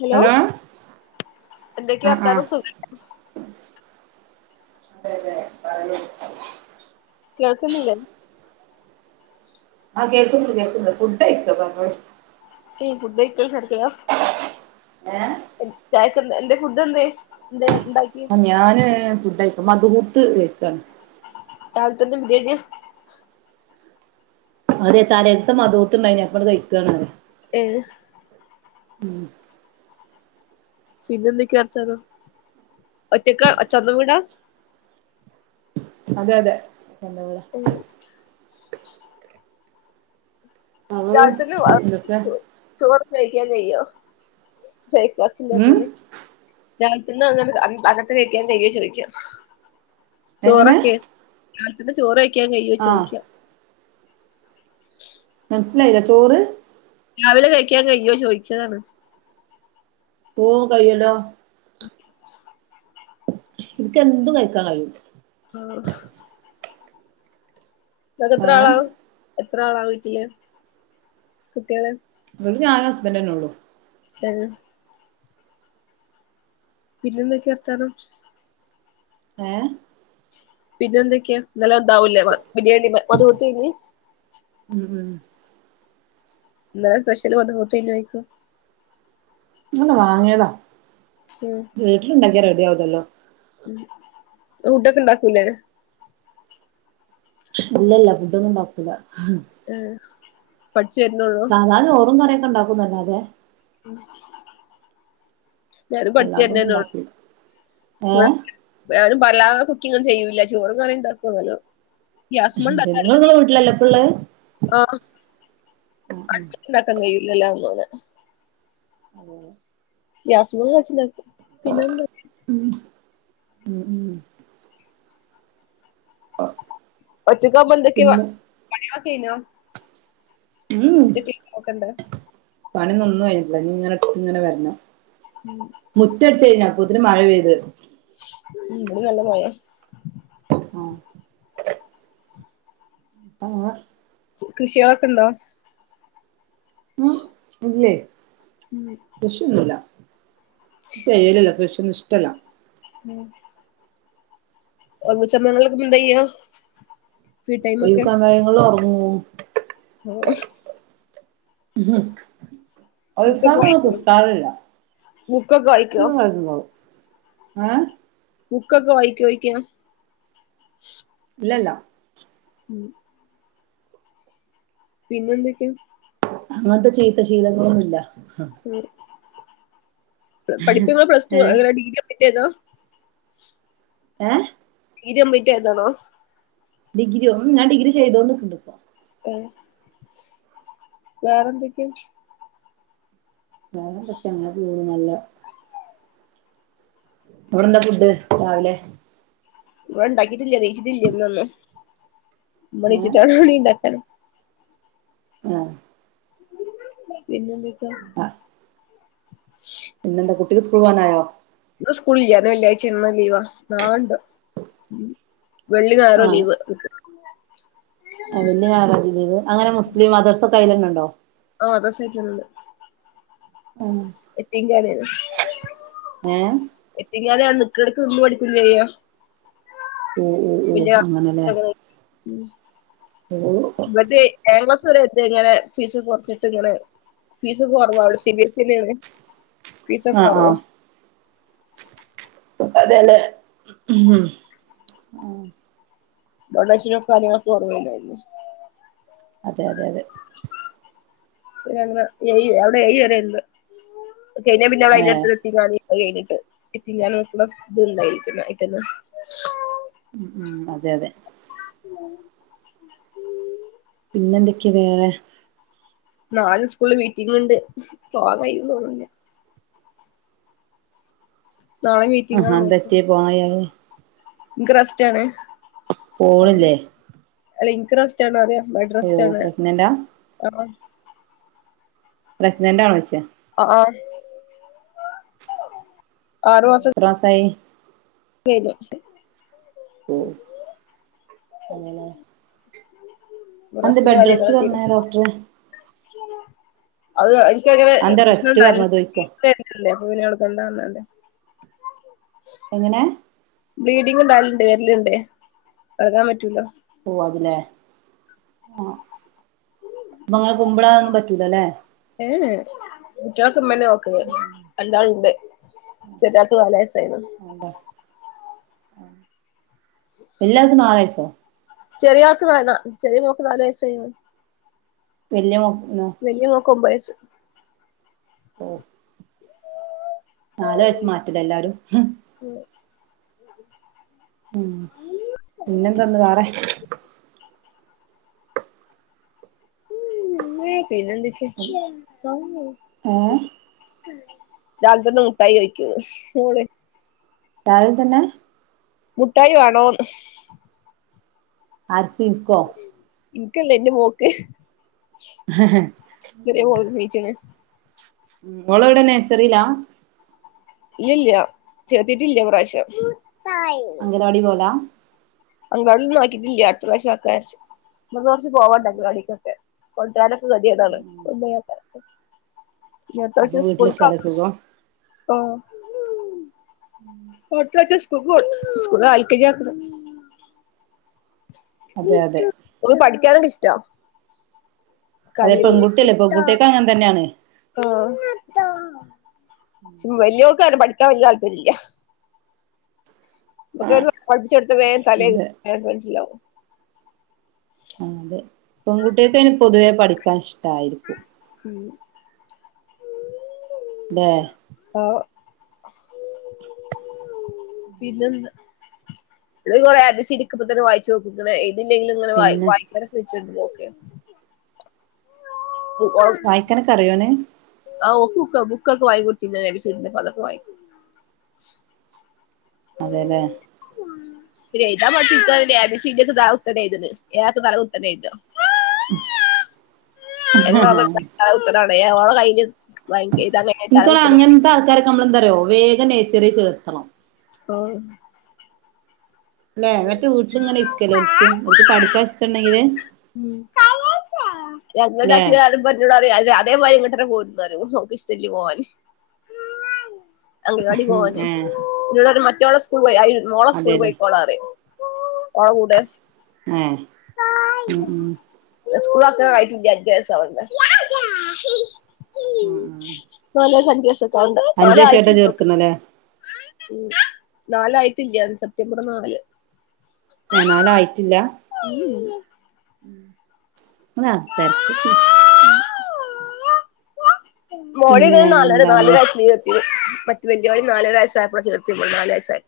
Hello എന്തൊക്കെ ആ ആ വർത്താനം സു പറഞ്ഞോളു കാൾക്കുന്നില്ലേ ആഹ് കേക്കുന്നുണ്ട് കേക്കുന്നുണ്ട് ഫുഡ് കയിക്ക പറഞ്ഞോ ഫുഡ് കയ്ക്കൽ നടക്ക്യാ ഏഹ് എ ചായക്ക് എന്തര് ഫുഡ് എന്തേ എന്ത് ഉണ്ടാക്കി ഞാന് ഫുഡയിക്ക മദുഹൂത്ത് കഴിക്കാണ് രാവിൽതന്നെ ബിരിയാണിയാ അതെ തലെന്നത്ത മദുഹൂത്തുണ്ടായിന് അപ്പങ്ങട് കഴിക്കാണ് ഏഹ് ഉം പിന്നെ എന്തൊക്കെയാ അച്ചാല ഒറ്റകാ സ്വന്തം വീടാ അതെ അതെ സ്വന്തം വീടാ ഉം അവ രാജത്തിന് എന്തൊക്കെ ചോറ് കഴിക്കാൻ കഴിയൊ ബ്രേക്ക്ഫാസ്റ്റ് ഉം ഇല്ലേച്ചാല്- രാവിലെ തന്നെ അങ്ങ് അങ്ങനത്ത് കഴിക്കാൻ കഴിയൊന്ന് ചോദിക്കാ- എങ്ങനെ ചോറൊക്കെ രാവിലെ തന്നെ ചോറ് കഴിക്കാൻ കഴിയുവോ ആ ചോദിക്കാ മനസ്സിലായില്ല ചോറ് രാവിലെ കഴിക്കാൻ കഴിയോ ചോദിച്ചതാണ് ഓഹ് കയ്യോല്ലോ ഇനിക്ക്ന്ത് കഴിക്കാൻ കഴിയും ആഹ് നിങ്ങക്ക് എത്ര ഏ ആളാ എത്ര ആളാ വീട്ടില് കുട്ടികള് ഇവിടെ ഞാന് ഹസ്ബന്റ് തന്നെ ഉള്ളൂ [unintelligible] പിന്നെ എന്തൊക്കെയാ വർത്താനം ഏഹ് പിന്നെ എന്തൊക്കെയാ നല്ല എന്താവൂലേ ബിരിയാണി മദ്ഹൂത്ത് എനി ഉം ഉം ഇന്നലെ സ്പെഷ്യൽ മദ്ഹൂത്ത് ആയിനൊ പോയ്ക്ക അല്ല വാങ്ങിയതാ വീട്ടിലുണ്ടാക്കിയാ റെഡി ആവതല്ലോ ങ്ങള് ഫുഡൊക്കെ ഉണ്ടാക്കൂലേ ഇല്ല ഇല്ല ഫുഡൊന്നും ഉണ്ടാക്കൂല ആഹ് പഠിച്ച് വരുന്നുള്ളു സാധാരണ ചോറുംകറിയൊക്കെ ഉണ്ടാക്കുന്നല്ലാതെ- ഉം ഞാനും പഠിച്ചു അല്ലാതൊന്നും വരണന്നേ ഉണ്ടാക്കൂല ഉള്ളൂ ഏഹ് ഞാനും പല കുക്കിങ്ങും ചെയ്യൂല്ല ചോറും കറി ഇണ്ടാക്കും അങ്ങനേ ഗ്യാസ്മേ അതെ ഇണ്ടാക്ക നിങ്ങള് നിങ്ങളെ [unintelligible] വീട്ടിലല്ലേ ഇപ്പള്ളെ ആഹ് അടുപ്പത്ത് ഇണ്ടാക്കാൻ കഴിയൂല്ല [unintelligible] അതന്നെ ഗ്യാസ്മന്ന് വച്ച് ഇണ്ടാക്കും പിന്നെ എന്താ ഉം ഉം ആഹ് ഒറ്റക്കാവുമ്പം എന്തൊക്കെയോ പണിയളൊക്കെ കഴിഞ്ഞോ ഉം ഉച്ചക്കുള്ള ഒക്കെണ്ട് പണി ഇനോന്നും കഴിഞ്ഞില്ല ഇങ്ങനെ ഇങ്ങനെ വെരണം ഉം മുത്തടിച്ച് കയിഞ്ഞ് അപ്പോത്തിന് മഴ പെയ്ത് ഉം ഇവടെ നല്ല മഴയാ ആഹ് ആഹ് ആഹ് കൃഷിയോക്കെ ഇണ്ടോ ഉം ഇല്ലേ ഉം കൃഷി ഒന്നുല്ല ചെയ്യലില്ല കൃഷി ഒന്നും ഇഷ്ടല്ല ഉം ഒയ്വ് സമയങ്ങളൊക്കെ എന്തയ്യാ ഈ സമയങ്ങള് ഒറങ്ങൂ [unintelligible] ഇഹ് ഒരു ബുക്കൊക്കെ [unintelligible] വായിക്കോ കിട്ടാറില്ല ബുക്കൊക്കെ വായിക്കോ [unintelligible] ഏ ബുക്കൊക്കെ വായിക്കോഴിക്ക? ഇല്ലല്ല ഉം പിന്നെ എന്തൊക്കെയ അങ്ങത്തെ ചീത്ത ശീലങ്ങളൊന്നുല്ല ഉം പഠിപ്പിക്കണത് പ്ലസ് ടു വ ഏഹ് അതോ. ഡിഗ്രി [unintelligible] ഏയ് [unintelligible] കംപ്ലീറ്റായതാണോ? ഡിഗ്രിയോ ഉം ഞാൻ ഡിഗ്രി ചെയ്തോണ്ട് നിക്ക്ണ്ട്പ്പോ ഏയ് വേറെന്തൊക്കെയാ? വേറെന്തൊക്കെ അങ്ങനെ പോണു നല്ലേ അവടെന്താ ഫുഡ് രാവിലെ? ഇവടെ ഇണ്ടാക്കിട്ടില്ല നീയിച്ചിട്ടില്ല ഇന്നൊന്നും ഇമ്മ ഏഹ് നിച്ചിട്ടാണ് ഇനി ഇണ്ടാക്കാന് ആഹ് പിന്നെ എന്തൊക്കെയാ? ആഹ് പിന്നെന്താ കുട്ടിക്ക് സ്കൂള് പോവാനായോ? ഇന്ന് സ്കൂളില്ല ഇന്ന് വെള്ളിയാഴ്ച ഇന്ന് ലീവാ നാളെ ഇണ്ട് വെള്ളിം ഞയറുവാ ലീവ് ആ [unintelligible] അങ്ങനെ മുസ്ലീം മദ്രസ ഒക്കെ അയിലന്നെ ഇണ്ടോ? ആഹ് [unintelligible] ആഹ് യത്തീംഖാനേണ് ഏഹ് യത്തീംഖാന അവടെ നിക്കടക്ക് നിന്ന് ഓഹ് ഓഹ് ഓഹ് അങ്ങനെല്ലേ [unintelligible] ഉം ഓ ഇമ്പടെയ് [unintelligible] ഇങ്ങലെ ഫീസ് കൊറച്ചിട്ട് ഇങ്ങനെ ഫീസ് കൊറവാണ് സിബിഎസ്ഇ തന്നെയാണ് ഫീസ് ആഹ് കൊറവാ ആഹ് അതേല്ലേ ഉം ആഹ് ഡൊണേഷ്യയ കാര്യങ്ങളൊക്കെ ഓർമയുണ്ടായിരുന്നു അതെ അതെ അതെ പിന്നെ അങ്ങനെ ഏയ് അവിടെ വരെയുണ്ട് അത് കഴിഞ്ഞ പിന്നെ അതിന് ഏഹ് അനുസരിച്ച് യതീങ്ങാഞ്ഞി അത് കഴിഞ്ഞിട്ട് യതീംഖാന നൊക്ക്ണെസ്കൂൾ ഇണ്ടായിരുന്ന ആയിതെന്നെ ഉം ഉം അതെ അതെ പിന്നെ എന്തൊക്കെ വേറെ നാല് സ്കൂള് മീറ്റിംഗ് ഇണ്ട് പോവാ കായിന്ന് തോന്നുന്നില്ല. നാളെ മീറ്റിംഗ് ആഹ് എന്താ പറ്റിയെ പോകാൻ കയതേ ഇക്ക് റെസ്റ്റാണേ അപം പോണില്ലേ അല്ല ഇൻക് റെസ്റ്റ് സ്റ്റ പറഞ്ഞാല് ബെഡ് അയ്യോ റെസ്റ്റാണ് പ്രഗ്നന്റാ അപ്പൊ പ്രെഗ്നന്റ് ആണോ ചോയ്ച്ചേ ആഹ് ആര് ആറ് മാസം എത്ര മാസായി കഴിഞ്ഞിട്ട് ഉം അങ്ങനെ റെസ്റ്റിന് റെസ്റ്റ് പറഞ്ഞേ ഡോക്ടർ [unintelligible] അത് എനിക്ക് അങ്ങനെ അതെന്താ പ്രശ്നം റെസ്റ്റ് ഇണ്ടായിന് പറഞ്ഞത് ചോയ്ക്ക കേട്ടിട്ടില്ലേ പൂനി അളക്കണ്ട പറഞ്ഞണ്ട് എങ്ങനെ ബ്ലീഡിങ് ഇണ്ടാവലുണ്ട് വരലുണ്ട് അളക്കാൻ പറ്റൂല്ല ഓ അതില്ലേ ഉം പഅപ്പൊ അങ്ങനെ കുമ്പിടാനൊന്നും പറ്റൂലല്ലേ ഏ ഏ കുട്ട്യാളൊക്കെ ഇമ്മന്നെ നോക്ക്ണെ അല്ലാള്ണ്ട് ചെറിയാൾക്ക് നാല് വയസായിണ് എന്താ എല്ലാവർക്കും നാല് വയസോ ചെറിയ ആക്ക് നല്ല ചെറിയ മോൾക്ക് നാല് വയസ്സായിണ്ട് വല്യ മോൾക് ങ്ങ് വെല്ല്യ മോക് ഒമ്പത് വയസ് ഓ നാല് വയസ്സ് മാറ്റലേ എല്ലാരും ഉം ഉം പിന്നെന്തന്ന് വേറെ ഏയ് പിന്ന നഎന്തൊക്കെ ഏ രാവിലെതന്നെ മുട്ടായി ചോയ്ക്ക്ണ് മോള് രാവിലത്തെന്നെ മുട്ടായി വാണോന്ന് ആർക്ക് ഇൻകോ ഇനിക്കല്ല ഇന്റെ മോക്ക് ചെറിയ മോള് നീച്ച്ണ് ഉം മോള് എവിടെ നേഴസറിയിലാ ഇല്ലല്ല ചേരത്തിട്ടില്ല ഈ പ്രാവശ്യം അംഗനവാടി പോവല അംഗവാടിലൊന്നും ആക്കിട്ടില്ല അടുത്ത പ്രാവശ്യംക അക്കച്ച് നമുക്ക് കുറച്ച് പോവാണ്ട് അംഗളവാടിക്കൊക്കെ കൊണ്ട്രാനൊക്കെ കെതിയേടാണ് പിന്നെ വേറെ ഇനി അടുത്ത അപ്പൊ പ്രാവിശ്യം സ്കൂൾക്ക് വീട്ടിലിക്കാല്ലേ അക്ക് സുഖം ആഹ് അട്ത്താഴ്ച സ് സ്കൂൾക്ക് പോവ് ആഹ് എൽ കെ ജി ചേർക്കണം അതെ അതെ ഓക്ക് പഠിക്കാനൊക്കെ ഇഷ്ടാ അതെ ഇക്കാതിരുന്ന് പെൺകുട്ടിയല്ലേ പെൺകട്ടിയാക് അങ്ങനെ തന്നെയാണ്. ആഹ് ച്ചും, വലിയോൾക്ക് അങ്ങനെ പഠിക്കാൻ വല്യയ താല്പര്യല്ല. [unintelligible] തലേനിക്കും അതെ വേഗം മനസ്സിലാവും. ആഹ് അതെ പെൺകുട്ടിയാക്കയ്ന് പൊതുവേ പഠിക്കാൻ ഇഷ്ടായിരിക്കും. ഉം ലെ? ആഹ് പിന്നെന്താ? [unintelligible] എഴുതില്ലെങ്കിലും ഇങ്ങനെ പിന്നെ വായിക്കും. [unintelligible] വായിക്കാനൊക്ക അറിയോന്? [unintelligible] അതെല്ലേ പിന്നെഴുതാ മറ്റാത്ത് താത്തനത എ ഒഒക്കെ തല കുത്തനെ എയ്ത ഉം [unintelligible] നമ്മളെന്താറയോ വേഗ നഴ്സറി ചേർത്തണം ഓഹ് അല്ലേ വറ്റേ വീട്ടില ഇങ്ങനെ ഇക്കല്ലേ അവക്ക് അവക്ക് പടിക്കാശഷ്ടുണ്ടെങ്കില് [unintelligible] [unintelligible] ല്ലേ അതേമാതിരി ഇങ്ങോട്ടന്നെ പോരൂന്ന നോക്ക ഇഷ്ടല്ലി പോവാന് അങ്കൽ വാടി പോവാനെ ഏഹ് ന്നോടാറിം മറ്റേളെ സ്കൂൾ പോയി മോളെ സ്കൂൾ അതെല്ലേ പോയിക്കോളാറിം ഓളെ കൂടെ ഏഹ് ഉം ഉം സ്കൂളൊക്കെ [unintelligible] ഉം ഉം നല്ല സന്യാസൊക്കെണ്ട് അഞ്ച് വർഷായിട്ടാ നാലായിട്ടില്ല ഓൾക്ക് ചേർത്തണല്ലേ ഉം നാലായിട്ടില്ല സെപ്റ്റംബർ നാല് എഹ് നാലായിട്ടില്ല ഉം ഉം [unintelligible] പിന്നെ മോളികൾ നാലര എന്താണ് നാലരാഴ്ച ചീതത്തി മറ്റ വലിയ മളി നാലരരാസ്സ ആയപ്പോ ചത്തി നാലല് വയസയ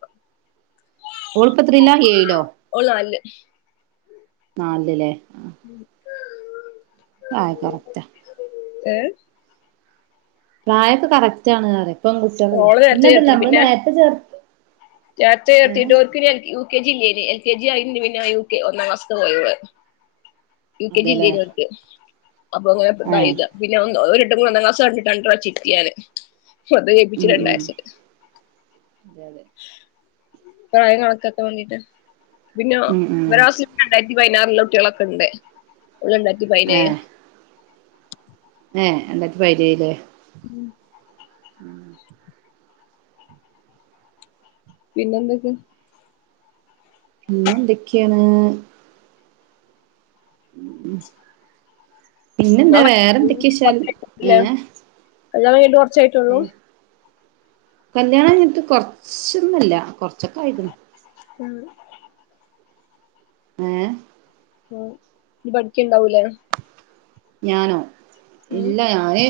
ഓള്പ്പൊ എത്രീല ഏഴിലോ ഓള് നാലിൽ നാല്ല് ല്ലെ [unintelligible] ആയ കറക്റ്റ ഏഹ് പ്രായൊക്കെ കറക്റ്റ് ആണ് പറയാ ഓള ചത്ത് ചേർത്തിട്ട് പിന്നെ ചേർ ചത്ത് ഏഹ് ചേർത്തിട്ട് ഒർക്കിന യ കെ ജില്ലന് എൽ കെ ജി ആയിന് പിന്നെ യു കെ ഒന്നാം മാസത്തെ പോയ യു കെ അതെല്ലേ ജില്ലയി അപ്പൊ ഏഹ് അങ്ങനെതായതാ [unintelligible] ഉം ഉം [unintelligible] അതെ അതെ പ്രായം കണക്കക്കാൻ വേണ്ടീട്ട് പിന്നെ ഉം ഉം ഒരുവസ രണ്ടായിരത്തി പതിനാറിില കുട്ടികളൊക്കെ ഉണ്ട് ഓള് രണ്ടായിരത്തി പതിനേഴ് ഏഹ് ഏഹ് രണ്ടായിരത്തി പതിനേഴ് ല്ലെ ഉം ഉം പിന്നെന്തൊക്കെ പിന്നെന്തൊക്കെണ് പിന്നെന്താ വേറെന്തൊക്കെശാൽ ഏഹ് കല്യാണം കഴിഞ്ഞിട്ട് കൊർച് ആട്ടുള്ളൂ കല്യാണം കയ്ഞ്ഞിട്ട് കൊർച്ചൊന്നല്ല കൊർച്ചൊക്കായ്ക്ക്ണ്. ആഹ് ഏഹ് ഉ ഇയ് പഠിക്ക്ണ്ടാവുലേ? ഞാനോ ഉം ഇല്ല ഞാന്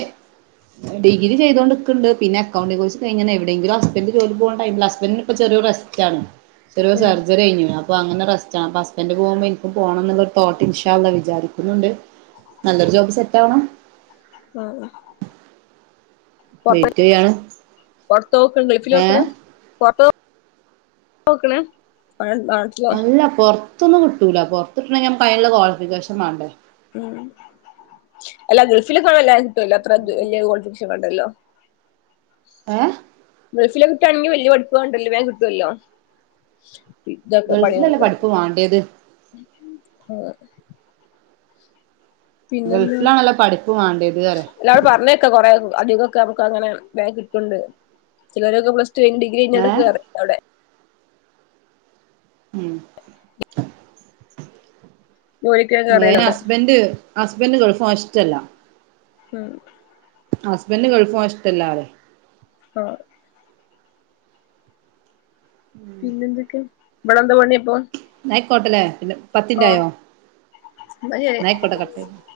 ഡിഗ്രി ചെയ്തോണ്ട്ക്ക് ണ്ട്, പിന്നക്കൗണ്ട് കോഴ്സ് കയ്ഞ്ഞ്ണ്, എവിടെങ്കിലും ഹസ്ബൻഡ് ജോലിക്ക് പോകാൻ ടൈമില്ല. ഹസ്ബൻറിന് ഇപ്പൊ ചെറിയൊര് റസ് റ്റാണ്. ചെറ്യോര് സർജറി കഴിഞ്ഞ്ണ്. അ അപ്പൊ അങ്ങനെ റസ്റ്റാണ്. അപ്പൊ ഹസ്ബന്റ് പോകുമ്പോ ഇൻക്കും പോണംന്നുള്ളൊരു തോട്ട് ഇൻഷാ അള്ളാ വിചാരിക്കുന്നുണ്ട്. നല്ലൊരു ജോബ് സെറ്റാവണം. ആഹ് ആഹ് വെയിറ്റ് ചെയ്യാണ് [unintelligible] പൊർത്താ നോക്ക്ണ് ഗൾഫിലോക്ക്ണ്? ഏഹ് പൊർത്തൊ ക്ക്ണ് അതെന്താ അല്ല പൊർത്തൊന്നും കിട്ടൂല, പൊർത്ത്ട്ടണെങ്കി ഞമ്മക്ക് അയിന്ള്ള ക്വാളിഫിക്കേഷൻ മാണ്ടേ. ഉം അല്ല ഗൾഫിലൊക്കാണെ എല്ലാരും കിട്ടൊല്ലോ, അത്ര വൽയൊരു കോളിഫികേഷൻ വേണ്ടല്ലോ ഏഹ് ഗൾഫില് കിട്ടാണെങ്കി വല്യ പഠിപ്പ് വാണ്ടല്ലോ, വേം കിട്ട്വല്ലോ ഗൾഫിലല്ലേ പഠിപ്പ് വാണ്ടിയത് [unintelligible] ആഹ് ഗൾഫിലാണല്ലോ പഠിപ്പ് വാണ്ടേത് പറ്യ. എല്ലാരും പർഞ്ഞേക്ക കൊറേ അധികൊക്കെ നമുക്കങ്ങനെ വേം കിട്ട്ണ്ട്. ചെലരൊക്കെ പ്ലസ്ടു കയ്ഞ്ഞ് ഡിഗ് ഗ്രി കയ്ഞ്ഞാണ്ട് ഏഹ് കേറ ഉം. ജോലിക്കൊക്കെ കേറിയല്ലോ [unintelligible] അവിടെ ഹസ്ബന്റ് ഹസ്ബൻഡ് ഗൾഫ് പോവാൻ ഇഷ്റ്റല്ല. ഉം ഹസ്ബൻഡ് ഗൾഫ് പോവാൻ ഇഷ്ടല്ലാ [unintelligible] ആഹ് പിന്നെന്തെക്കെ, ഇബടെന്ത പണി അപ്പോ? ന്നായ്ക്കോട്ടലേ, പിന്നെ പത്തിൻ റ്റായോ? ഇന്നാ ശരി ഇന്നായ്ക്കോട്ടെ കട്ട [unintelligible]